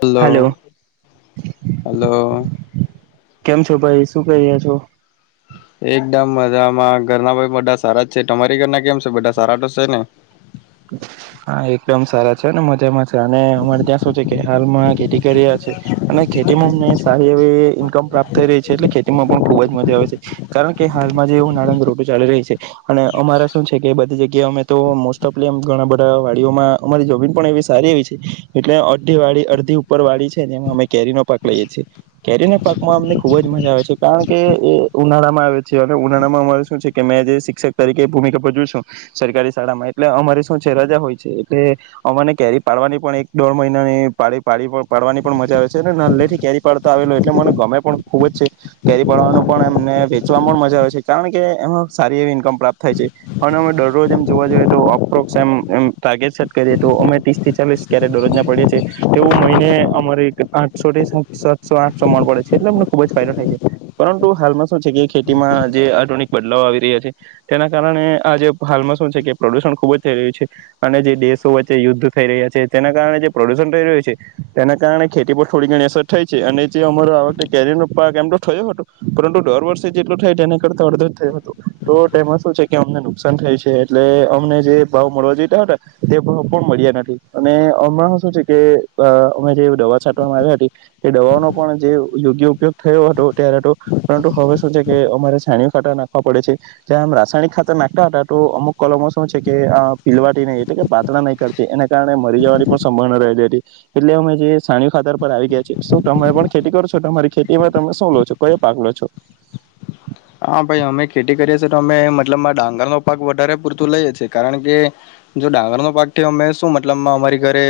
Hello hello કેમ છો ભાઈ શું કરીયા છો. એકદમ મજામાં ઘરના ભાઈ બધા સારા જ છે તમારી ઘરના કેમ છે બધા સારા તો છે ને હા એકદમ સારા છે ને મજામાં છે અને અમારે ત્યાં શું છે કે હાલમાં ખેતી કર્યા છે અને ખેતી માં અમને સારી એવી ઈનકમ પ્રાપ્ત થઈ રહી છે એટલે ખેતીમાં પણ ખુબ જ મજા આવે છે કારણ કે હાલમાં જે એવું ઊનાળાની ઋતુ ચાલી રહી છે અને અમારે શું છે કે બધી જગ્યાએ અમે તો લીમ ઘણા બધા વાડીઓમાં અમારી જમીન પણ એવી સારી એવી છે એટલે અડધી વાડી અડધી ઉપર વાડી છે ને એમાં અમે કેરીનો પાક લઈએ છીએ કેરીના પાકમાં અમને ખુબ જ મજા આવે છે કારણ કે એ ઉનાળામાં આવે છે અને ઉનાળામાં અમારે શું છે કે મેં જે શિક્ષક તરીકે ભૂમિકા ભજવું છું સરકારી શાળામાં એટલે અમારી શું છે રજા હોય છે એટલે અમને કેરી પાડવાની પણ એક દોઢ મહિનાની પાળી પાડી પાડવાની પણ મજા આવે છે અને નાલેથી કેરી પાડતો આવેલો એટલે મને ગમે પણ ખૂબ જ છે કેરી પાડવાનું પણ એમને વેચવામાં પણ મજા આવે છે કારણ કે એમાં સારી એવી ઇન્કમ પ્રાપ્ત થાય છે અને અમે દરરોજ એમ જોવા જોઈએ તો અપરોક્ષ એમ એમ તારગેટ સેટ કરી તો અમે ત્રીસથી ચાલીસ કેરેટ દરરોજના પડીએ છીએ તેવું મહિને અમારે આઠસોથી સાતસો આઠસો મણ પડે છે એટલે અમને ખુબ જ ફાયદો થાય છે પરંતુ હાલમાં શું છે કે ખેતીમાં જે આધુનિક બદલાવ આવી રહ્યા છે તેના કારણે આજે હાલમાં શું છે કે પ્રદુષણ ખુબ જ થઈ રહ્યું છે અને જે દેશો વચ્ચે યુદ્ધ થઈ રહ્યા છે તેના કારણે જે પ્રદુષણ થઈ રહ્યું છે તેના કારણે ખેતી પર થોડી ઘણી અસર થય છે અને જે અમારો આ વખતે કેરીનો પાક એમ તો થયો હતો પરંતુ દર વર્ષે જેટલું થાય તેના કરતા અડધો જ થયો હતો તો તેમાં શું છે કે અમને નુકસાન થાય છે એટલે અમને જે ભાવ મળવા જોઈતા હતા તે ભાવ પણ મળ્યા નથી અને હમણાં શું છે કે અ અમે જે દવા છાંટવામાં આવ્યા હતી તે દવાનો પણ જે યોગ્ય ઉપયોગ થયો હતો ત્યારે હતો પરંતુ હવે શું છે કે અમારે છાણી ખાતા નાખવા પડે છે જ્યાં આમ રાસાયણિક ખાતર નાખતા હતા તો અમુક કલમો શું છે કે આ પીલવાથી નહી એટલે કે પાતળા નહી કરતી એના કારણે મરી જવાની પણ સંભાવના રહેલી હતી એટલે અમે જે સાણીયુ ખાતર પર આવી ગયા છે શું તમે પણ ખેતી કરો છો તમારી ખેતીમાં તમે શું લો છો કયો પાક લો છો હા ભાઈ અમે ખેતી કરીએ છી તો અમે મતલબમાં ડાંગરનો પાક વધારે પૂરતું લઈએ છે કારણ કે જો ડાંગરનો પાકથી અમે શું મતલબમાં અમારી ઘરે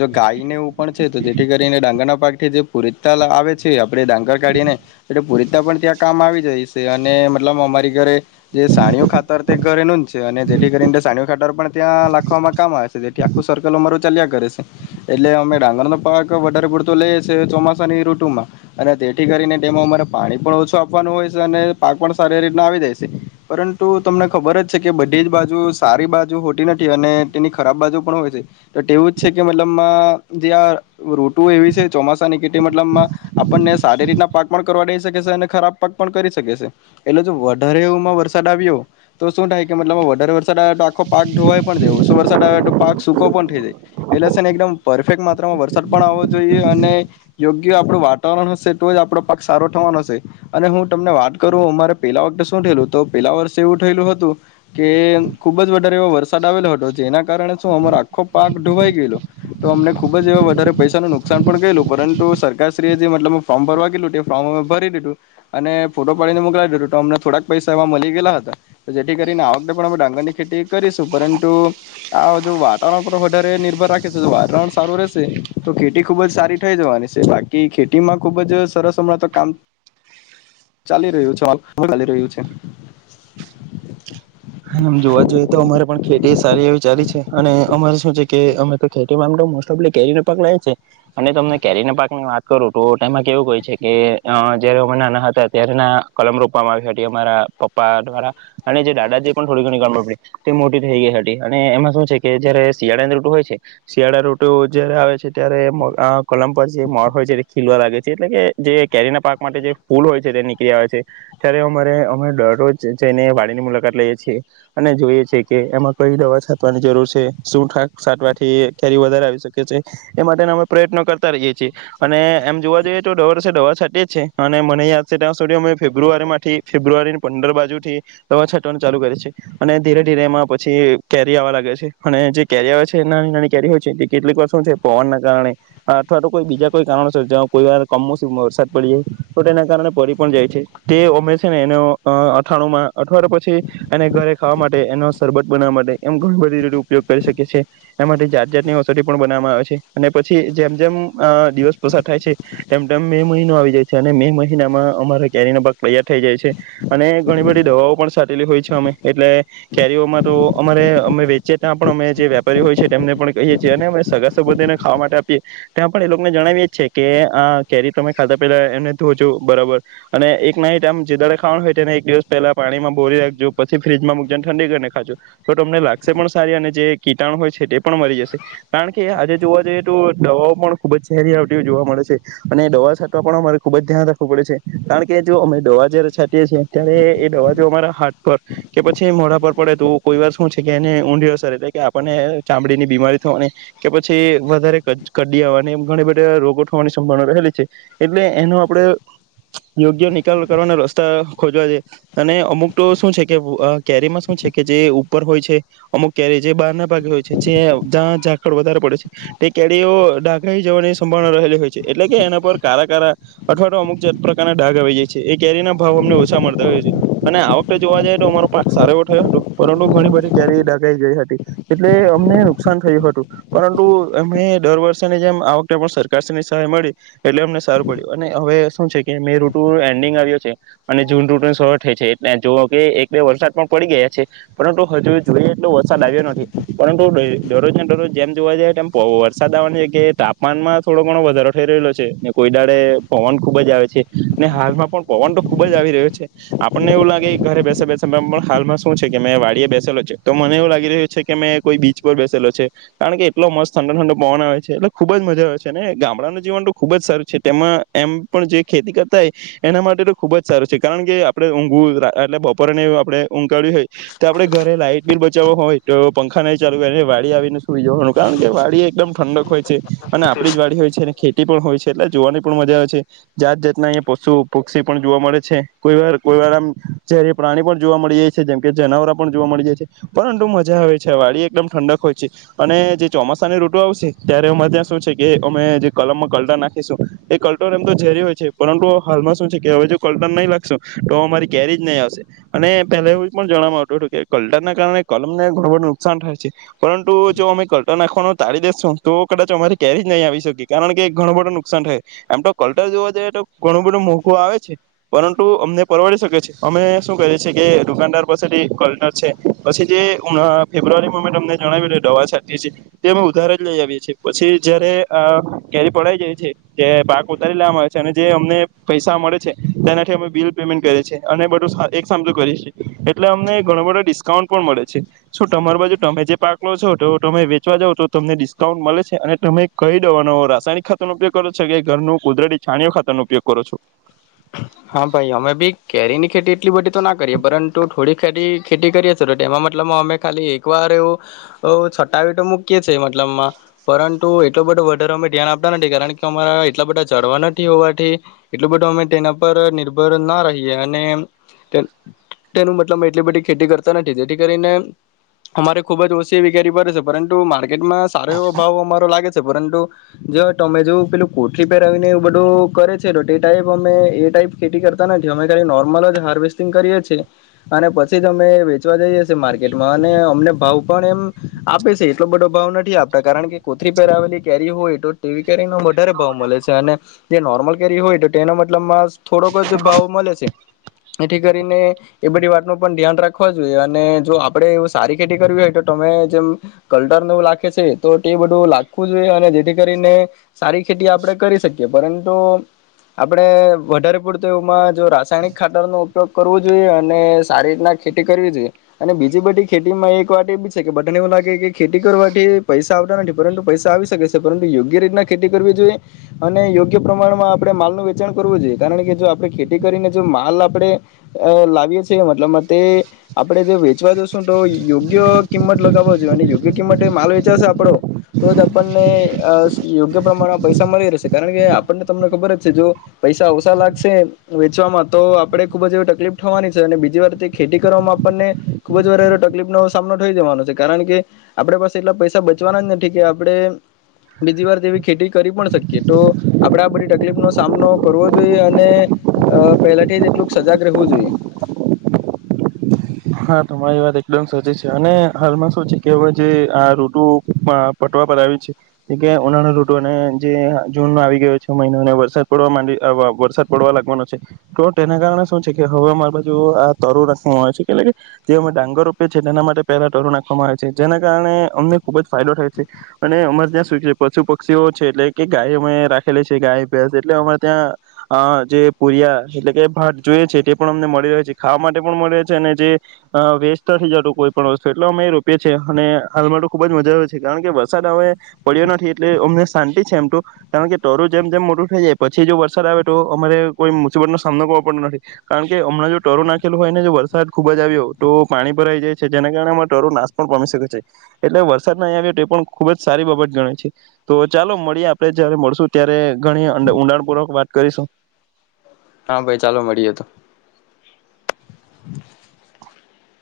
જો ગાયને એવું પણ છે તો જેથી કરીને ડાંગર ના પાક થી જે પુરીતા આવે છે આપણે ડાંગર કાઢીને એટલે પુરીતા પણ ત્યાં કામ આવી જાય તે અને મતલબ અમારી ઘરે જે સાણયું ખાતર તે ઘરેનું જ છે અને જેથી કરીને સાણયું ખાતર પણ ત્યાં લખવામાં કામ આવે છે જેથી આખું સર્કલ અમારું ચાલ્યા કરે છે એટલે અમે ડાંગરનો પાક વધારે પૂરતો લઈએ છીએ ચોમાસાની ઋતુમાં અને તેથી કરીને તેમાં અમારે પાણી પણ ઓછું આપવાનું હોય છે. અને પાક પણ સારી રીતના આવી જાય છે પરંતુ તમને ખબર જ છે કે બધી જ બાજુ સારી બાજુ હોતી નથી અને તેની ખરાબ બાજુ પણ હોય છે તો તેવું જ છે કે મતલબમાં જે આ ઋતુ એવી છે ચોમાસ સાની કે તે મતલબમાં આપણને સારી રીતના પાક પણ કરવા દે કે છે અને ખરાબ પાક પણ કરી શકે છે એટલે જો વધારે એવુમાં વરસાદ આવ્યો તો શું થાય કે મતલબ વધારે વરસાદ આવે તો આખો પાક ધોવાઈ પણ જાય ઓછો વરસાદ આવે તો પાક સૂકો પણ થઈ જાય એટલે છે ને એકદમ પરફેક્ટ માત્રામાં વરસાદ પણ આવો જોઈએ અને યોગ્ય આપણું વાતાવરણ હશે તો જ આપણો પાક સારો થવાનો હશે અને હું તમને વાત કરું અમારે પેલા વખતે શું થયેલું તો પેલા વર્ષે એવું થયેલું હતું કે ખુબ જ વધારે એવો વરસાદ આવેલો હતો જેના કારણે શું અમારો આખો પાક ધોવાઈ ગયેલો તો અમને ખુબ જ એવા વધારે પૈસાનું નુકસાન પણ ગયેલું પરંતુ સરકાદીધું જીએ જે મતલબ ફોર્મ ભરવા કીધલું તે ફોર્મ અમે ભરી દીધું અને ફોટો પાડીને મોકલાવી દેધું તો અમને થોડાક પૈસા એવા મલી ગેલા હતા જેથી કરીને આ વખતે પણ અમે ડાંગરની ખેતી કરીશું પરંતુ આ જો વાતાવરણ પર વધારે નિર્ભર રાખે છે જો વાતાવરણ સારું રહેશે તો ખેતી ખૂબ જ સારી થઈ જવાની છે બાકી ખેતીમાં ખૂબ જ સરસ હમણાં તો કામ ચાલી રહ્યું છે હાલ ચાલી રહ્યું છે. હા આમ જોવા જોઈએ તો અમારે પણ ખેત તી સારી એવી ચાલી છે અને અમારે શું છે કે અમે તો ખેતી મા આમ તો મોસ્ટ ઓફ લી કેરીનો પાક લયે છે અને તમને કેરીના પાકની વાત કરું તો તેમાં કેવું હોય છે કે અઅ જયારે અમે નાના હતા ત્યારે ના કલમ રોપવામાં આવી હતી અમારા પપ્પા દ્વારા અને જે દાદા જે પણ થોડી ઘણી કલમ રોપલી તે મોટી થઈ ગઈ હતી અને એમાં શું છે કે જયારે શિયાળાની ઋતુ હોય છે શિયાળા ઋતુ જ્યારે આવે છે ત્યારે આ કલમ પર જે મોર હોય છે તે ખીલવા લાગે છે એટલે કે જે કેરીના પાક માટે જે ફૂલ હોય છે તે નીકળી આવે છે ત્યારે અમારે અમે દરરોજ જઈને વાડીની મુલાકાત લઈએ અને જોઈએ છે કે એમાં કઈ દવા છાંટવાની જરૂર છે શુંટક છાટવાથી ક્યારે વધારે આવી શકે છે એ માટેના અમે પ્રયત્નો કરતા રહીએ છીએ અને એમ જોવા જઈએ તો દર વર્ષે દવા છાટે છે અને મને યાદ છે ત્યાં સુધી અમે ફેબ્રુઆરી માંથી ફેબ્રુઆરીની પંદર બાજુથી દવા છાટવાનું ચાલુ કરી છે. અને ધીરે ધીરે એમાં પછી કેરી આવવા લાગે છે અને જે કેરી આવે છે નાની નાની કેરી હોય છે તે કેટલીક વાર શું છે પવનના કારણે અથવા તો કોઈ બીજા કોઈ કારણો સર્જાય કોઈ વાર કમોસમમાં વરસાદ પડી જાય તો તેના કારણે પરી પણ જાય છે તે અમે છે ને એનો અઠાણુંમાં અથવા તો પછી અને ઘરે ખાવા માટે એનો સરબત બનાવા માટે એમ ઘણી બધી રીતે ઉપયોગ કરી શકે છે એના માટે જાત જાતની ઔસોધી પણ બનાવામાં આવે છે અને પછી જેમ જેમ દિવસ પસાર થાય છે તેમ તેમ મે મહિનો આવી જાય છે અને મે મહિનામાં અમારો કરીનો ભાગ તૈયાર થઈ જાય છે અને ઘણી બધી દવાઓ પણ સાલી હોય છે. અમે એટલે કેરીઓમાં તો અમારે અમે વેચીએ ત્યાં પણ અમે જે વેપારીઓ હોય છે તેમને પણ કહીએ છીએ અને અમે સગા સંબંધીને ખાવા માટે આપીએ ત્યાં પણ એ લોકોને જણાવીએ છે કે આ કેરી તમે ખાતા પેલા એમને ધોજો બરાબર અને એક નાઇટ આમ જે દાડે ખાવાનું હોયને એક દિવસ પહેલા પાણીમાં બોરી રાખજો પછી ફ્રીજમાં મકજોને ઠંડી કરીને ખાજો તો તમને લાગશે પણ સારી અને જે કીટાણુ હોય છે તે પણ મરી જશે કારણ કે આજે જોવા જઈએ તો દવાઓ પણ ખૂબજ ઝેરી આવટી જોવા મળે છે અને દવા છાટવા પણ અમારે ખૂબ જ ધ્યાન રાખવું પડે છે કારણ કે જો અમે દવા જયારે છાંતીએ છીએ ત્યારે એ દવા જો અમારા હાથ પર કે પછી મોડા પર પડે તો કોઈ વાર શું છે કે એને ઊંધી અસર એટલે કે આપણને ચામડીની બીમારી થવાની કે પછી વધારે કડી આવવાની ઘણી બધા રોગો થવાની સંભાવના રહેલી છે એટલે એનો આપણે યોગ્ય નિકાલ કરવાના રસ્તા ખોજવા છે અને અમુક તો શું છે કે અ કેરીમાં શું છે કે જે ઉપર હોય છે અમુક કેરી જે બારના ભાગે હોય છે જયાં ઝાંખળ વધારે પડે છે તે કેરીઓ ડાઘાઈ જવાની સંભાવના રહેલી હોય છે એટલે કે એના પર કારા કારા અથવા તો અમુકત પ્રકારના ડાઘ આવી જાય છે એ કેરીના ભાવ અમને ઓછા મળતા હોય છે અને આવક તો જોવા જઈએ તો અમારો પાક સારો એવો થયો હતો પરંતુ ઘણી બધી ક્યારે ડગાઈ ગઈ હતી એટલે અમને નુકસાન થયું હતું પરંતુ અમે દર વર્ષેની જેમ આ વખતે પણ સરકારની સહાય મળી એટલે અમને સારું પડ્યું અને હવે શું છે કે મેં ઋતુ એન્ડિંગ આવ્યો છે અને જૂન ઋતુની સરુઆત થઈ છે એ જો કે એક બે વરસાદ પણ પડી ગયા છે પરંતુ હજુ જોઈએ એટલો વરસાદ આવ્યો નથી પરંતુ દરરોજને દરરોજ જેમ જોવા જાય તેમ વરસાદ આવવાની છે કે તાપમાનમાં થોડો ઘણો વધારો થઈ રહેલો છે ને કોઈ દાળે પવન ખૂબ જ આવે છે ને હાલમાં પણ પવન તો ખુબ જ આવી રહ્યો છે આપણને એવું લાગે ઘરે બેસે બેસે પણ હાલમાં શું છે કે મેં વાડીયે બેસેલો છે તો મને એવું લાગી રહ્યું છે કે મેં કોઈ બીચ પર બેસેલો છે કારણ કે એટલો મસ્ત ઠંડો ઠંડો પવન આવે છે એટલે ખુબ જ મજા આવે છે અને ગામડાનું જીવન તો ખુબ જ સારું છે તેમાં એમ પણ જે ખેતી કરતા હોય એના માટે તો ખુબ જ સારું છે કારણ કે આપડે ઊંઘવુ એટલે બપોરેને એઉ આપણે ઉંઘ કાળ્યું હોય તો આપડે ઘરે લાઈટ બિ બલ ચાવ હોય તો પંખા ન ચાલુ વાડી આવીને સુઈ જવાનું કારણ કે વાડી એકદમ ઠંડક હોય છે અને આપડી જ વાડી હોય છે ને ખે તી પણ હોય છે એટલે જોવાની પણ મજા આવે છે જાત જાતના અહીંયા પશુ પક્ષી પણ જોવા મળે છે કોઈ વાર કોઈ વાર આમ જ્યારે પ્રાણી પણ જોવા મળી જાય છે જેમ કે જનાવર પણ જોવા મળી જાય છે પરંતુ મજા આવે છે વાડી એકદમ ઠંડક હોય છે અને જે ચોમાસાની ઋટુ આવશે ત્યારે અરે ત્યાં શું છે કે અમે જે કલમમાં કલટા નાખીશું એ કલટો એમ તો ઝેરી હોય છે પરંતુ હાલમાં શું છે કે હવે જો કલટા નહીં લાગશું તો અમારી કેરી નહી આવશે. અને પેલા એવું પણ જાણવા આવતું હતું કે કલટર કારણે કલમને ઘણું બધું નુકસાન થાય સે. પરંતુ જો અમિકર કલર નાખવાનું તારી દેેશો તો કદાચ અમારી કરી જ નહીં આવી શકે કારણ કે ઘણું બધું નુકસાન થાય એમ તો કલટર જોવા જઈએ તો ઘણું બધું મોંઘું આવે છે પરંતુ અમને પરવડી શકે છે. અમે શું કરીએ છીએ કે દુકાનદાર પાસેથી કલનર છે પછી જે ઉના ફેબ્રુઆરી મે ટમને જણાવી દે દવા છતીયે છે તે અમે ઉધાર જ લઈ આવીએ છીએ પછી જયારે અ કેરી પડાઈ જાય છે તે પાક ઉતારી લેવામાં આવે છે અને જે અમને પૈસા મળે છે તેનાથી અમે બિલ પેમેન્ટ કરીએ છીએ. અને બધું સા એક સામતુ કરીએ છે એટલે અમને ઘણો બધો ડિસ્કાઉન્ટ પણ મળે છે છો તમારી બાજુ તમે જે પાકલો છો તો તમે વેચવા જાવ તો તમને ડિસ્કાઉન્ટ મળે છે અને તમે કઈ દવાનો રાસાયનીક ખાતરનો ઉપયોગ કરો છો કે ઘરનું કુદરતી છાણીઓ ખાતાનો ઉપયોગ કરો છો. હા ભાઈ અમે બી કેરી ની ખેતી એટલી બધી તો ના કરીએ પરંતુ થોડી ખ ખેતી કરીએી તો એમાં મતલબ અમે ખાલી એકવાર એવું છટાવી તો મૂકીએ છીએ મતલબમાં પરંતુ એટલો બધો વધારે અમે ધ્યાન આપતા નથી કારણ કે અમારા એટલા બધા ચડવા નથી હોવાથી એટલું બધું અમે તેના પર નિર્ભર ના રહીએ અને તેનું મતલબ એટલી બધી ખેતી કરતા નથી. જેથી કરીને અમારે ખુબ જ ઓછી એવી કેરી પડે છે પરંતુ કેટમાં સારો એવો ભાવ અમારો લાગેછ. પરંતુ જો તમે જો પેલું કોઠી પહેરાવીનેવું બધું કરે છે તો તે ટાઈપ અમે એ ટાઈપ ખેતી કરતા નથી અમે ખાલી નોર્મલ જ હાર્વેસ્ટિંગ કરીએ છીએ અને પછી જ અમે વેચવા જઈએ છીએ માર્કેટમાં અને અમને ભાવ પણ એમ આપે છે એટલો બધો ભાવ નથી આપતા કારણ કે કોથરી પેર આવેલી કેરી હોય એ ટેવી કેરી ના વધારો ભાવ મળે છે અને જે નોર્મલ કરી હોય તો તેનો મતલબમાં થોડોક જ ભાવ મળે છે. એથી કરીને એ બધી વાત ન પણ ધ્યાન રાખવા જોઈએ અને જો આપડે એવ સારી ખેતી કરવી હોય તો તમે જેમ કલટર ન એવું લખે છે તો તે બધું લખવું જોઈએ અને જેથી કરીને સારી ખેતી આપડે કરી શકીએ. પરંતુ આપણે વધારે પૂડતો એમાં જો રાસાયણિક ખાટરનો ઉપયોગ કરવો જોઈએ અને સારી રીતના ખેતી કરવી જોઈએ અને બીજી બધી ખેતીમાં એક વાત એ બી છે કે બાને એવું લાગે કે ખેતી કરવાથી પૈસા આવતા નથી પરંતુ પૈસા આવી શકે છે પરંતુ યોગ્ય રીતના ખેતી કરવી જોઈએ અને યોગ્ય પ્રમાણમાં આપણે માલ વચાણ કરવું જોઈએ. કારણ કે જો આપણે ખેતી કરીને જો માલ આપણે લાવીએ છીએ મતલબ તે આપણે જે વેચવા જોશું તો યોગ્ય કિંમત લગાવો જોઈએ અને યોગ્ય કિંમતે માલ વેચાશે આપડો તો જ આપણને અ યોગ્ય પ્રમાણમાં પૈસા મળી રહેશે કારણ કે આપણને તમને ખબર છે પૈસા ઓસા લાગશે વેચવામાં તો આપડે ખુબ જ એવી તકલીફ થવાની છે અને બીજી વાર તે ખેતી કરવામાં આપણને ખુબ જ વાર એ તકલીફનો સામનો થઈ જવાનો છે કારણ કે આપડ પાસે એટલા પૈસા બચવાના જ નથી કે આપડે બીજી વાર તેવી ખેતી કરી પણ શકીએ તો આપડે આ બધી તકલીફ નો સામનો કરવો જોઈએ અને પહેલાથી જ એટલું સજાગ રહેવું જોઈએ. હા તમારી વાત એકદમ સાચી છે. અને હાલમાં શું છે કે હવે જે આ રઋટુ પટવા પર આવી છે કે ઉનાળા રઋટુને જે જૂનનો આવી ગયો છે મહિનોને વરસાદ પડવા માંડયો અ વરસાદ પડવા લાગવાનો છે તો તેના કારણે શું છે કે હવામાં બાજુ આ તારું [unintelligible] તે ઓ મે ડાંગર રોપીએ છીએ તેના માટે પહેલા ટરો નાખવામાં આવે છે જેના કારણે અમને ખુબ જ ફાયદો થાય છે અને અમારે ત્યાં શું છે પશુ પક્ષીઓ છે એટલે કે ગાય અમે રાખેલી છે ગાય ભેંસ એટલે અમારે ત્યાં અ જે પુરીયા એટલે કે ભાત જોઈએ છે તે પણ અમને મળી રહે છે ખાવા માટે પણ મળી રહે છે અને જે અ વેસ્ટ નથી જતું કોઈ પણ વસ્તુ એટલે અમે રોપએીએ અને હાલમાં તો ખુબ જ મજા આવે છે. કારણ કે વરસાદ હમે પડ્યો નથી એટલે અમને શાંતિ છે એમ તો કારણ કે ટરું જેમ જેમ મોટું થઈ જાય પછી જો વરસાદ આવે તો અમારે કોઈ મુસીબત નો સામનો કરવો પડતો નથી કારણ કે હમણાં જો ટરું નાખેલું હોય ને જો વરસાદ ખૂબ જ આવ્યો તો પાણી ભરાઈ જાય છે. જેના કારણે અ ટરો નાશ પણ પામી શકે છે. એટલે વરસાદ નહી આવ્યો તે પણ ખૂબ જ સારી બાબત ગણે છે તો ચાલો મળીએ આપણે જયારે મળશું ત્યારે ઘણી ઊંડાણપૂર્વક વાત કરીશું. હા ભાઈ ચાલો મળીએ તો. [unintelligible]